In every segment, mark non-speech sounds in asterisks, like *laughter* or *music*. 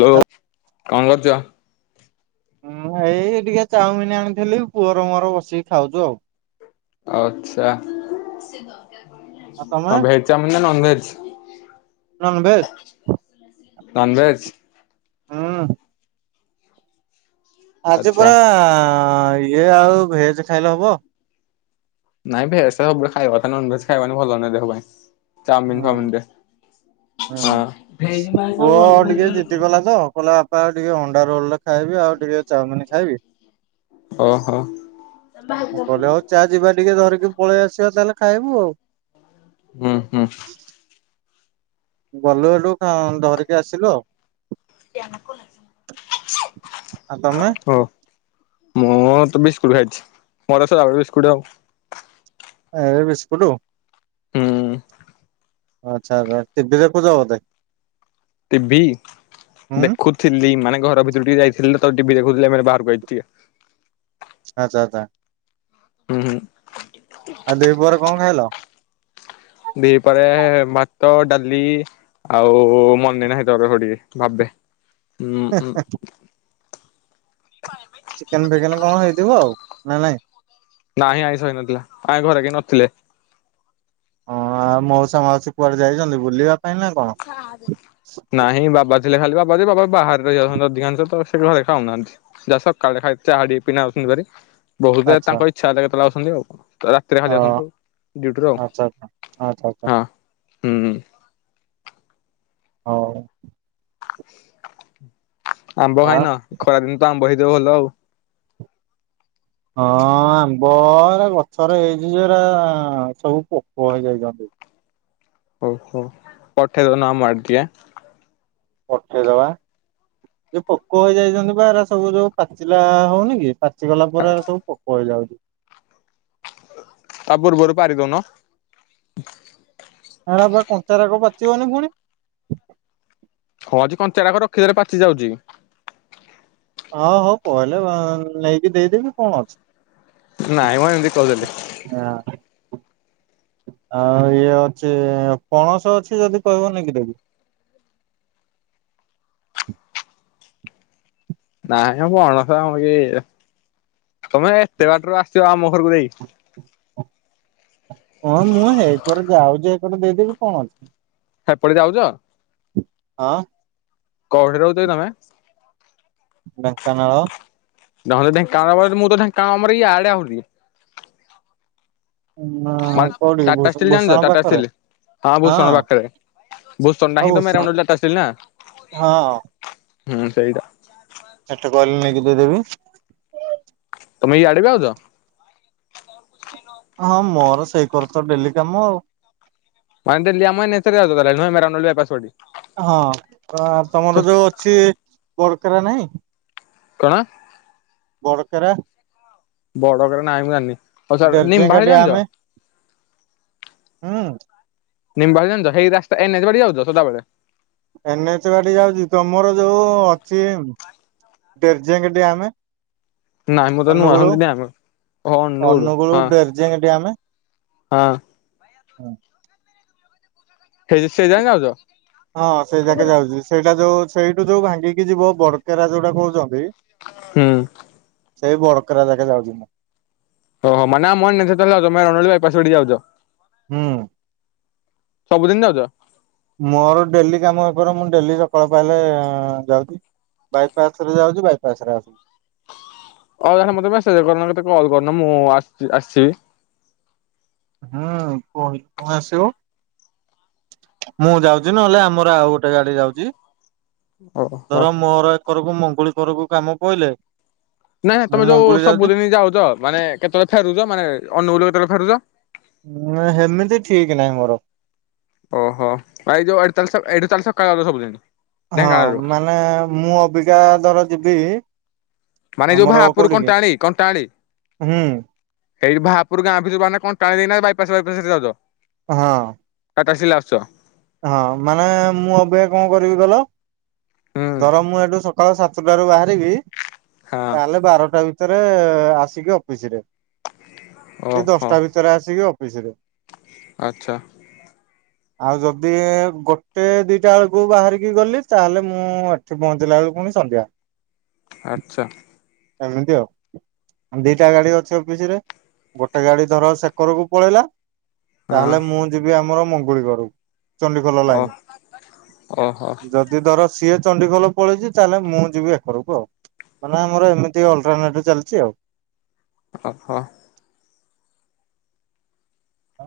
Hello କଣ କରୁଚ? ମୁଁ ଭାଇ ଏଇ ଟିକେ ଚାଉମିିନ୍ ଆଣିଥିଲି ପୁଅର ମୋର ବସିକି ଖାଉଚୁ ଆଉ। ଆଛା ଆଉ ତମେ କଣ ଭେଜ୍ ଚାଉମିନ୍ ନା ନନ ଭେଜ୍? ନନଭେଜ୍। ନନଭେଜ୍। ହୁଁ। ଆଜି ଆଚ୍ଛା ପରା ଇଏ ଆଉ ଭେଜ୍ ଖାଇଲେ ହବ। ନାଇ ଭେଜ୍ ଟା ସବୁ ବେଳେ ଖାଇବା କଥା ନା ନନ ଭେଜ୍ ଖାଇବା ଭଲ ନୁହେଁ ଦେହ ପାଇଁ ଚାଉମିନ ହୁଁ ଫେଅମିନରେ ହୁଁ ପୁଅ ଟିକେ ଜିଦିକଲା ତ। କହିଲା ବାପା ଆଉ ଟିକେ ଅଣ୍ଡା ରୋଲଟେ ଖାଇବି ଆଉ ଟିକେ ଚାଉମିନ୍ ଖାଇବି। ଓହୋ ମୁଁ କହିଲି ଆଉ ଚା ଯିବା ଟିକେ ଧରିକି ପଳେଇ ଆସିବା ତାହେଲେ ଖାଇବୁ ଆଉ। ହୁଁ ହୁଁ। ଗଲୁ ହେଠୁ କଣ ଧରିକି ଆସିଲୁ ଆଉ। ଆଉ ତମେ ହୋଉ। ମୁଁ ତ ବିସ୍କୁଟ ଖାଇଚି ମୋର ସଦାବେଳେ ବିସ୍କୁଟ ଆଉ। ଆରେ ଏ ବିସ୍କୁଟୁ? ହୁଁ। ଆଛା ଆଛା ଟିଭିିଦେଖୂଛ ବୋଧେ? ଟିଭି ହୁଁ ଦେଖୁଥିଲି ମାନେ ଘର ଭିତରୁ ଟିକେ ଯାଇଥିଲି ତ ଟିଭି ଦେଖୁଥିଲି ଆମ ବାହାରକୁ ଆଇଚି ଟିକେ। ଆଛା ଆଛା। ହୁଁ ହୁଁ ଆଉ ଦିଇ ପହରେ କଣ ଖାଇଲ? ଦିଇ ପହରେ ଭାତ ଡାଲି ଆଉ ମନେ ନାହିଁ ତ ରହ ଟିକେ ଭାବେ ଉଁ ଚିକେନ୍ ଫିଇକେନ୍ କଣ ହେଇଥିବ ଆଉ ନା ନାଇଁ? ନାହିଁ ଆଇଁସ ହେଇନଥିଲା ଆମ ଘରେ କିଏ ନଥିଲେ। ହଁ ଆଉ ମଉସା ମାଉସୀ କୁଆଡେ ଯାଇଚନ୍ତି ବୁଲିବା ପାଇଁ ନା କଣ? ହଁ ଆବେ। ନାହିଁ ବାବା ଥିଲେ ଖାଲି ବାବା ଯେ ବାବା ବାହାରେ ରହି ଯାଉଛନ୍ତି ଅଧିକାଂଶ ତ ସେ ଘରେ ଖାଉନାହାନ୍ତି। ଯା ସକାଳେ ଖାଲି ଚାହା ଟିକେ ପିନା କିନା ଆଉଚନ୍ତି ଭାରି ବହୁତ ଆଚ୍ଛା ତାଙ୍କ ଇଛା ହେଲେ କେତେବେ ଆସଚନ୍ତି ଆଉ। ରାତିରେ ଖାଲି ହଁ ଆସନ୍ତୁ ଡୁଟିରୁ ଆଉ ଆଚ୍ଛା ଆଚ୍ଛା ଆଚ୍ଛା ଆଚ୍ଛା ହଁ ହୁଁ। ହୋଉ। ଆମ୍ବ ଆ ଖାଇନ ଖରା ଦିନେ ତ ଆମ୍ବ ହେଇଥିବ ଭଲ ଆଉ। ହଁ ଆମ୍ବ ହେରା ଗଛରେ ହେଇଚି ଯୋଉରା ସବୁ ପୋକ ହେଇଯାଇଚନ୍ତି। ଓଉହୋ ପଠେ ଦଉନ ଆମ ଆଡେ ଟିକେ? ପଠେଇଦବା ଯୋଉ ପୋକ ହେଇ ଯାଇଚନ୍ତି ବାା ଏରା ସବୁ ଯୋଉ ପାଚିଲା ହୋଉନିକି ପ ପାଚିଗଲା ପରେ ହେରା ସବୁ ପୋକ ହେଇଯାଉଚି। ତା ପୂର୍ବରୁ ପାରିଦୋଉନ? ହେରାପା କଞ୍ଚାରାଗ ପାଚିବନି ପୁଣି। ହଁ ଆଜି କଞ୍ଚାଟାକ ରଖିଦଲେ ପାଚି ଯାଉଚି। ହଁ ହଉ କହିଲେ ନେଇକି ଦେଇଦେବି କଣ ଅଛି? ନାଇଁ ମୁଁ ଏମିତି କହିଦେଲି ହଁ। ଆଉ ଇଏ ଅଛି ପଣସ ଅଛି ଯଦି କହିବନି କି ଦେଦି ନାଇଁ ଆ ପଣସ ଆମ କି, ତମେ ଏତେ ବାଟରୁ ଆସିବ ଆମ ଘରକୁ ଦେଇ ହଁ ମୁଁ ଏଇପଟେ ଯାଉଛି, ଏପଟେ ଦେଇଦେବି କଣ ଅଛି? ଆ କୁଆଡ଼େ ଯାଉଛ? ହଁ। କୋଉଠି ରହୁଛ କି ତମେ? ଢେଙ୍କାନାଳ ନହେଲେ ନାଇଁ *unintelligible* ୟାଡେ ଆଉନି ଉଁ ମ କୋଉଠି ଟାଟା ଭୂଷ ଷ୍ଟିଲ୍ ଭୂଷଣ ଜାଣିଛ, ଟଟା ପାଖରେ ଷ୍ଟିଲ୍? ହଁ ଭୂଷଣ ପାଖରେ। ଭୂଷଣ ଟା ହିଁ ତ ଏରାଉଣ୍ଡ ଟାଟା ଷ୍ଟିଲ ନା, ହଁ ହୁଁ ସେଇଟା ସେଠା କହିଲି ନେଇକି ଦେଇଦେବି ତମେ ୟାଡେ ବି ଆଉଛ? ହଁ ମୋର ସେଇ କର ତ ଡେଲି କାମ ଆଉ। *unintelligible* ହଁ ତମର ଯୋଉ ଅଛି, ବରକେରା ନାଇଁ? କଣ? ବଡ଼କେରା? ବଡକେରା ନାଇଁ ମୁ ଜାଣିନି, ହଉ ଛାଡ଼, ଡେରଜେଙ୍ଗା ନିମବହାଡ଼ ଜାଣିଛ? ହଁ। ନିମ୍ବା ଜାଣିଛ ସେଇ ରାସ୍ତା ଏନ୍ଏଚ ବାଡି ଯାଉଛ ସଦାବେଳେ? ଏନ୍ ଏଚ ବାଟେ ଯାଉଚି, ତମର ଯୋଉ ଅଛି ଟ୍ରେଜେଙ୍ଗ ଡ୍ୟାମ। ନାଇଁ ମୁଁ ତ ଅନୁଗୁଳୁ ନୁଆନ୍ତି ନାଇ ଆମ ହଁ ନୁଡୁ ଅନୁଗୁଳୁ ହଁ। ଡେରଜେଙ୍ଗ ଡ୍ୟାମ ସେଇ ସେଯାଇଁ ଯାଉଚ? ହଁ ସେଇ ଯାକେ ଯାଉଚି। ସେଇଟା ଯୋଉ ସେଇଠୁ ଯୋଉ ଭାଙ୍ଗିକି ଯିବ, ବଡକେରା ଯୋଉଟା କହୁଚନ୍ତି ହୁଁ। ସେଇ ବଡକେରା ଜାକେ ଯାଉଚି ମୁଁ। ଓହୋ *unintelligible* ଯାଉଛ ହୁଁ ସବୁଦିନ ଯାଉଚ? ମୋର ଡେଲି କାମ ହେପାର, ମୁଁ ଡେଲି ସକାଳ ପାଇଲେ ଯାଉଚି। ବାଇପାସ ରେ ଯାଉଛି ବାଇପାସ ରେ ଆସୁଛି। ହଉ ତାହେଲେ ମତେ ମେସେଜ କରୁନ, କି କେତେ କଲ୍ କରୁନ ମୁଁ ଆସିଛି ଆସିବି। ହୁଁ କହି କ ଆସିବ। ମୁଁ ଯାଉଚି ନହେଲେ ଆମର ଆଉ ଗୋଟେ ଗାଡି ଯାଉଚି। ଓହୋ। ଧର, ମୋର ଏକରକୁ ମଙ୍ଗୁଳି କରକୁ କାମ ପଇଲେ ନାଇଁ ନା ମୁଁ ତମେ ଯୋଉ ମଙ୍ଗୁଳି ଯାଉଛି। ସବୁଦିନ ଯାଉଚ, ମାନେ କେତେବେଳେ ଫେରୁଚ, ମାନେ ଅନୁଗୁଲ କେତେବେଳେ ଫେରୁଚ? ହେମିତି ଠିକ ନାହିଁ ମୋର। ଓହୋ ଭାଇ ଯୋଉ ଏଠୁ, ଏଠୁ ତାହାଲେ ସକାଳୁ ଯାଉଚ ସବୁଦିନ? ହଁ ଢେଙ୍କାନାଳରୁ ମାନେ ମୁଁ ଅବିକା ଧର ଯିବି ମାନେ ଯୋଉ ଆମର ଭାପୁର ଯୋଉ କୋଉଠିକି କଣ୍ଟାଳି କଣ୍ଟାଳି? ହୁଁ ସେଇ ବାହାପୁର ଗାଁ ଭିତୁରୁ ବହାରିନେ କଣ୍ଟାଳି ଦେଇକିନା ନା ବାଇପସ ବାଇପାଶ୍ ରେ ଯାଉଚ? ହଁ। ଟାଟା ଷ୍ଟିଲ ଆସୁଚ? ହଁ ମାନେ ମୁଁ ଅବିକା କଣ କରିବି କହିଲ, ହୁଁ। ଧର ମୁଁ ଏଠୁ ସକାଳ ସାତ ସାତୁଟାରୁ ବାହାରିବି ହଁ ତାହେଲେ ବାରଟା ଭିତରେ ଆସିକି ଅଫିସ ରେ। କି ଦଶଟା ଭିତରେ ଆସିକି ଅଫିସ ରେ। ଆଛା। ଆଉ ଯୋଉ ଦି ଗୋଟେ ଦିଟା ବେଳକୁ ବାହାରିକି ଗଲି, ତାହେଲେ ମୁଁ ଏଠି ପହଞ୍ଚିଲା ବେଳକୁ ପୁଣି ସନ୍ଧ୍ୟା। ଆଚ୍ଛା। ଏମିତି ଆଉ। ଦିଟା ଗାଡି ଅଛି ଅଫିସରେ ଗୋଟେ ଗାଡି ଧର ସେକରକୁ ପଳେଇଲା। ହଁ ତାହେଲେ ମୁଁ ଯିବି ଆମର ମଙ୍ଗୁଳି କରକୁ। ଚଣ୍ଡିଖୋଲ ଓ ଲାଇନ ଓହୋ ଯ ଯଦି ଧର ସିଏ ଚଣ୍ଡଖୋଲ ପଳେଇଛି ତାହେଲେ ମୁଁ ଯିବି ଏକରକୁ। ଆଉ ମାନେ ଆମର ଏମିତି ଏମିତି ଅଲଟ୍ରନେଟ୍ ଚାଲିଛି ଆଉ ଓହୋ। ହଉ।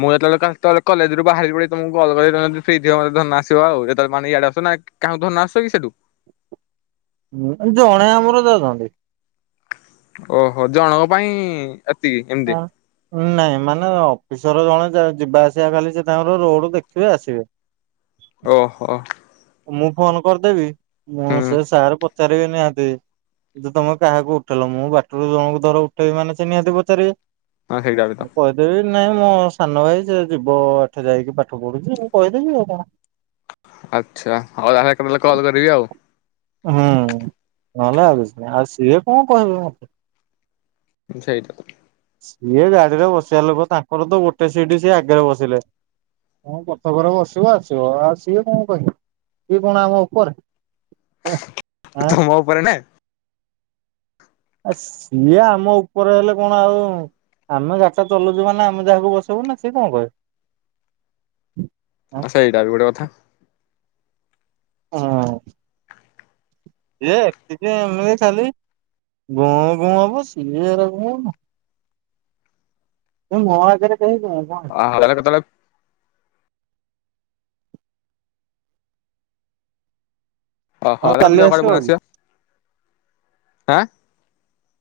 ମୁଁ ଯେତେବେଳେ କ କ କଲେଜରୁୁ ବାହାରି ପଡିବି, ତମକୁ ମୁଁ କଲ୍ କରିବି ଯଦି ଫ୍ରି ଥିବ ମତେ ଧରନ ଆସିବ ଆଉ। ତେବେଳେ ମାନେ ଇଆଡେ ଆସ ନା କାହାକୁ ଧରିଣ ଆସୁଚ କି ସେଠୁ। ମୁଁ ତ ଜଣେ ଆମର ଯାଉଛେତ୍। ଓହୋ ଜଣଙ୍କ ପାଇଁ। ଏତିକି କି ହଁ। ନାଇଁ ମାନେ ଅଫିସର ଜଣେ ଯିବା ଆସିବା ଖାଲି ସେ ତାଙ୍କର ରୋଡ ଦେଖିବେ ଆସିବେ। ଓହୋ। ମୁଁ ଫୋନ କରିଦେବିଁ ମୁଁ ହୁଁ ସେ ସାର୍ ପଚାରିବେ ନିହାତି। ଯେ ତମେ କାହାକୁ ଉଠେଇଲ, ମୁଁ ବାଟରୁ ଜଣଙ୍କୁ ଧର ଉଠେଇବି ମାନେ ସେ ନିହାତି ପଚାରିବେ। ହଁ ସେଇଟା ବି ତ ମୁଁ କ ହି ଦେବି ନାଇଁ ମୋ ସାନ ଭାଇ ସେ ଯିବ ଏଠି ଯାଇକି ପାଠ ପଢୁଛି ମୁଁ କହିଦେବି ଆଉ କଣ? ଆଚ୍ଛା ହଉ ତାହାଲେ କେତେବେଳେ କଲ୍ କରିବି ଆଉ ହୁଁ ନହେଲେ ଆଉ କିଛିନାହିଁ, ଆଉ ସିଏ କଣ କହିବେ ମତେ? ସେଇତ ଆଉ ସିଏ ଗାଡିରେ ବସିବା ଲୋକ, ତାଙ୍କର ତ ଗୋଟେ ସିଟ ସିଏ ଆଗରେ ବସିଲେ। ହଁ ପଛକରେ ବସିବ ଆସିବ ଆଉ ସିଏ କଣ କହିବେ ସିଏ କଣ ଆମ ଉପରେ? ହୁଁ। ତମ ଉପରେ ନା? ଆ ସିଏ ଆମ ଉପରେ ହେଲେ କଣ ଆଉ ଆମେ ଗାଡ଼ିଟା ଚଲଉଛୁ ମାନେ ଆମେ ଯହାକୁ ବସେଇବୁ ନା, ସେ କଣ କହିବେ? ଆଁ ଆଚ୍ଛା ସେଇଟାବି ଗୋଟେ କଥା। ହଁ। ସିଏ ଏତିକି ଇଏ ଖାଲି ଗୁଁ ଗୁଂ ହବ ସିନିଅର ମୁଁ। ମୋ ଆଗରେ କେହି ଗୁଁ ଗୁଁ ହେବେନି। ଅଲଗା କେତେବେଳେ? ହଁ କାଲି ଆସିବ କି *unintelligible*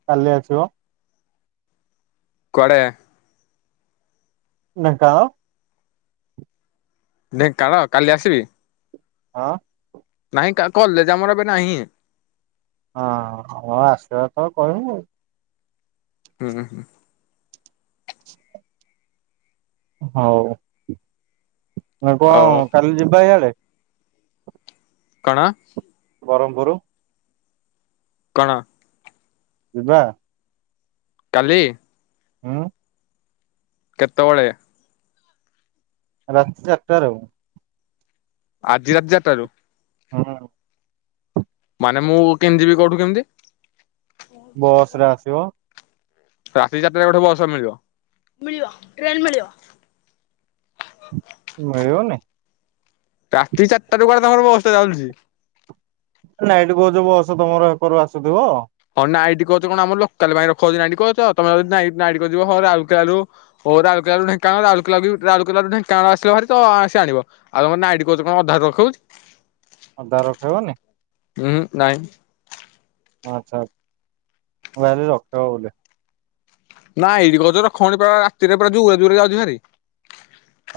କାଲି ଆସିବ। କୁଆଡେ? ନା ତ। ଢେଙ୍କାନାଳ କାଲି ଆସିବି? ହଁ। ନାଇଁ କ କଲେଜ୍‌ ଏବେ ନାହିଁ। ହଁ ହୋଉ ଆସିବ ତ କହିବୁ ଆଉ। ହୁଁ ହୁଁ। ହୋଉ ନା ହଉ କଣ କାଲି ଯିବା ଇଆଡେ? କଣ? ବ୍ରହ୍ମପୁର କଣ? ଯିବା। କାଲି? ଉଁ। କେତେବେଳେ? ରାତି ଚାରିଟାରେ। ଆଜି ରାତି ଚାରିଟାରୁ? ହୁଁ। ମାନେ ମୁଁ କେମିତିି ଯିବି, କୋଉଠୁ କେମିତି? ବସ୍‌ରେ ଆସିବ। ରାତି ଚାରିଟାରେ ଗୋଟେ ବସ୍‌ ମିଳିବ। ମିଳିବନି? ରାତି ଚାରିଟାରୁ କୁଆଡେ ତମର ବସ୍ ଟା ଚାଲୁଚି? ନାଇଟ୍ କହୁଚ ବସ୍‌ ତମର ହେକରୁ ଆସୁଥିଵ। ହଁ ନାଇଟ୍ କହୁଚ ଆମର ଲୋକାଲ୍ ପାଖରେ ରଖୁଚି ନାଇଁଟ୍ କହୁଚ ତମେ ନାଇଁ ନାଇଁଟ୍ ହଁ ରାଉଲକେଲା ରୁ ଓ ରାଉଲକେଲାରୁ ଢେଙ୍କାନାଳ, ରାଉଲକେଲା ରାଉଲକେଲାରୁ ଢେଙ୍କାନାଳ ଆସିବହାରିତ ସେ ଆଣିବ। ଆଉ ନାଇଟ୍ କହୁଚ କଣ ଅଧାରୁ ରଖୋଉଚି। ଅଧାରେ ରଖେଇବନି? ହୁଁ ନାଇଁ। ଆଚ୍ଛା ମୁଁ ଭାବିଲି ରଖେଇବ ବୋଧେ। ନା ଏଇଠି କହୁଚ ରଖୋଉନି ତ ରାତିରେ ପୁରା ଦୂରେ ଦୂରେ ଯାଉଚିହାରି।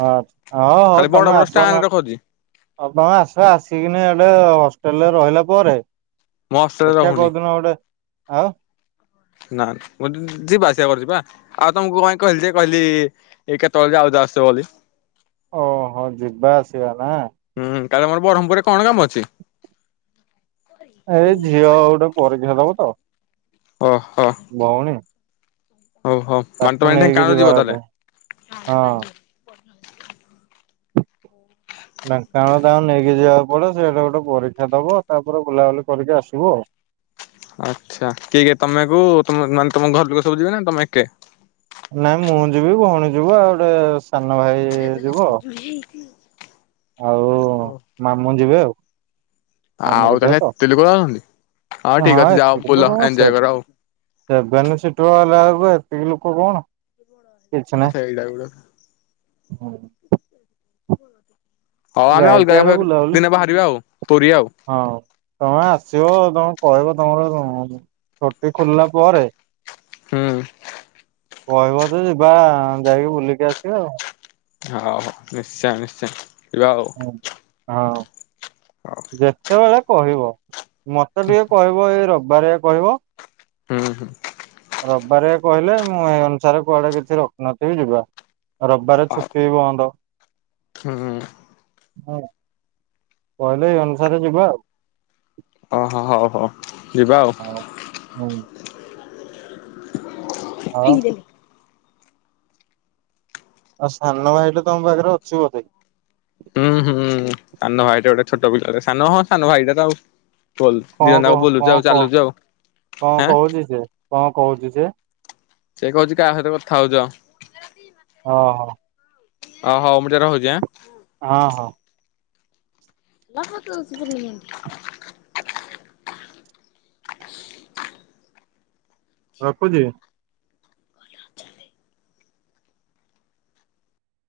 ହଁ ହଁ ହୋଉ ଖାଲି ବଡ ତମେ ବଡ ଷ୍ଟାଣ୍ଡରେ ଆସନା ରଖଉଛି ହଁ ତମେ ଆସ ଆସିକିନି ଏବେ ହଷ୍ଟେଲରେ ରହିଲା ପରେ ମୋ ହଷ୍ଟେଲରେ ଦେଖିଆ ରହୁନି କୋଉଦିନ ଗୋଟେ ଆଁ। ନା ମୁଁ ଯିବା ଆସିବା କରୁଚି ପା ଆଉ ତମକୁ କାଇଁ କହିଲି ଯେ କହିଲି ଏଇ କେତେବେଳେ ଯାଉଚ ଆସିବ ଯଦି। ଓହୋ ଯିବା ଆସିବା ନା। ହୁଁ କାଲି ତମର ବ୍ରହ୍ମପୁରରେ କଣ କାମ ଅଛି? ଏଇ ଝିଅ ଗୋଟେ ପରିକ୍ଷା ଦବ ତ। ଓହୋ। ଭଉଣୀ? ଓହୋ ମାନେ ତାକୁ ତମେ ଆଜି ନେଇକି ଢେଙ୍କାନାଳ ଯିବ ଯିବାର ଅଛି ତାହେଲେ। ହଁ। ଢେଙ୍କାନାଳ ତାଙ୍କୁ ନେଇକି ଯିବାକୁ ପଡିବ ସେଠେ ଗୋଟେ ପରୀକ୍ଷା ଦବ ତାପରେ ବୁଲାବୁଲି କରିକି ଆସିବୁ ଆଉ। ଆଚ୍ଛା କିଏ କିଏ ତମକୁ ମାନେ ତମ ଘର ଲୋକ ସବୁ ଯିବେ ନା ତମେ ଏକା? ନାଇଁ ମୁଁ ଯିବି ଭଉଣୀ ଯିବ ଆଉ ଗୋଟେ ସାନ ଭାଇ ଯିବ। ଆଉ ମାମୁଁ ଯିବେ ଆଉ। ମାମୁଁ ଆଉ ଙ୍କ ଝିଅ ତାହେଲେ ତ ଏତେ ଲୋକ ଯାଉଛନ୍ତି ହଉ ଠିକ ହଁ ଅଛି ଯାଅ ଏତିକି ବୁଲ ତ ଯମା ଏଞ୍ଜୟ ସେଫ। କର ଆଉ। ସେଭେନ ସିଟର ହେଲାବେଳକୁ ଏତିକି ଲୋକ କଣ କିଛି ନାହିଁ। ସେଇଟା ଗୋଟେ ହଁ। ହଁ ଆମେ ଯାଇକି ଅଲଗା ଦିନେ ବାହାରିବା ଆଉ ପୁରି ଆଉ। ହଉ ତମେ ଆସିବ ତମେ କହିବ ତମର କଣ ହଉଚି। ଛଟି ଖୋଲିଲା ପରେ ହୁଁ। କହିବ ଯେ ଯିବା ଯାଇକି ବୁଲିକି ଆସିବା ଆଉ। ହଉ ନିଶ୍ଚୟ ନିଶ୍ଚୟ ଯିବା ଆଉ। ହଁ ଆଉ ହଉ ଯେତେବେଳେ କହିବ ମତେ ଟିକେ କହିବ। ପୁଅ ଏଇ ରବିବାରେ କହିବ। ହୁଁ ହୁଁ। ରବିବାରିଆ କହିଲେ ମୁଁ ଏଇ ଅନୁସାରେ କୁଆଡେ କିଛି ରଖିନଥିବି ଯିବା। ରବିବାରେ ଆଉ ଛୁଟି ବନ୍ଦ। ହୁଁ ହୁଁ ଉଁ। ହଁ କହିଲେ ଏଇ ଅନୁସାରେ ଯିବା ଆଉ। ଓହୋ ହଉ ହଉ ଯିବା ଆଉ। ହଁ ହଉ। ଆଉ ଫିଙ୍ଗଦେଲିି। ଆଉ ସାନ ଭାଇଟା ତମ ପାଖରେ ଅଛି ବୋଧେ। ହୁଁ ହୁଁ ସାନ ଭାଇଟା ଗୋଟେ ଛୋଟ ପିଲା ସାନ ହଁ ସାନ ଭାଇଟା ତ ଆଉ। ବୋଲ କଣ ଦିଇଜଣ ଯାକ କଣ ବୁଲୁଛ କଣ ଆଉ କହ ଚାଲୁଛ ଆଉ କଣ ଆଁ। କହୁଛି ସେ କଣ କହୁଛି ସେ? ସେ କହୁଛି କାହା ସହିତ କଥା ହଉଛ? ଓଁ ହୋ। ଅ ହଉ ମୁଁ ଟିକେ ରହୁଛି ଆଁ। ହଁ ହଁ। *unintelligible* ରଖୁଛି।